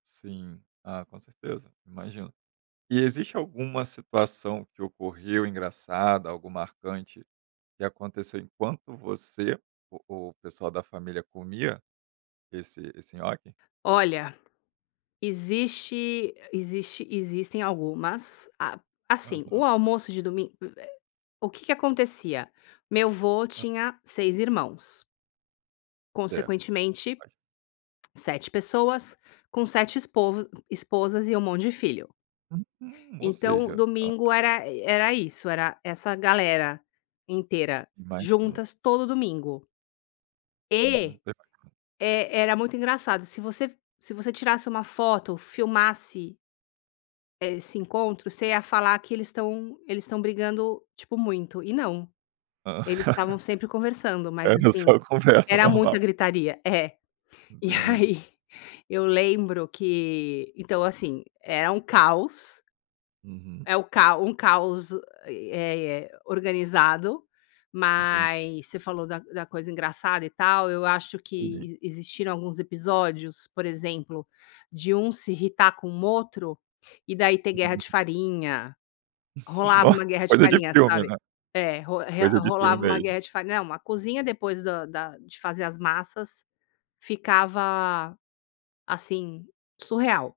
Sim. Ah, com certeza. Imagino. E existe alguma situação que ocorreu engraçada, algo marcante que aconteceu enquanto você o o pessoal da família comia esse esse nhoque? Olha, existe existe existem algumas. A assim, o Aham. almoço de domingo, eh o que que acontecia: Meu avô Hã. tinha 6 irmãos É, consequentemente, bast 7 pessoas com 7 espov esposas e um monte de filho. Uhum, ou Então seja, ado domingo era era isso. Era essa galera inteira Imagina. juntas todo domingo. Uhum, E que bacana. e era muito engraçado, se você se você tirasse uma foto, filmasse eh, esse encontro, você ia falar que eles estão eles estão brigando, tipo, muito, e não. Eles estavam sempre conversando, mas, Era assim, só conversa era muita normal. gritaria. É. E Entendi. aí, eu lembro que então assim, era um caos. Uhum. É o cao um caos, eh eh eh, organizado, Entendi. mas você falou da da coisa engraçada e tal. Eu acho [unintelligible] que existiram alguns episódios, por exemplo, de um se irritar com o outro e, daí, ter guerra Hum. de farinha. Rolava Nossa, uma guerra de coisa de farinha, filme, sabe? né? É, ro re Coisa de filme rolava uma mesmo. guerra de farinha. Não, a cozinha, depois do da de fazer as massas, ficava, assim, surreal.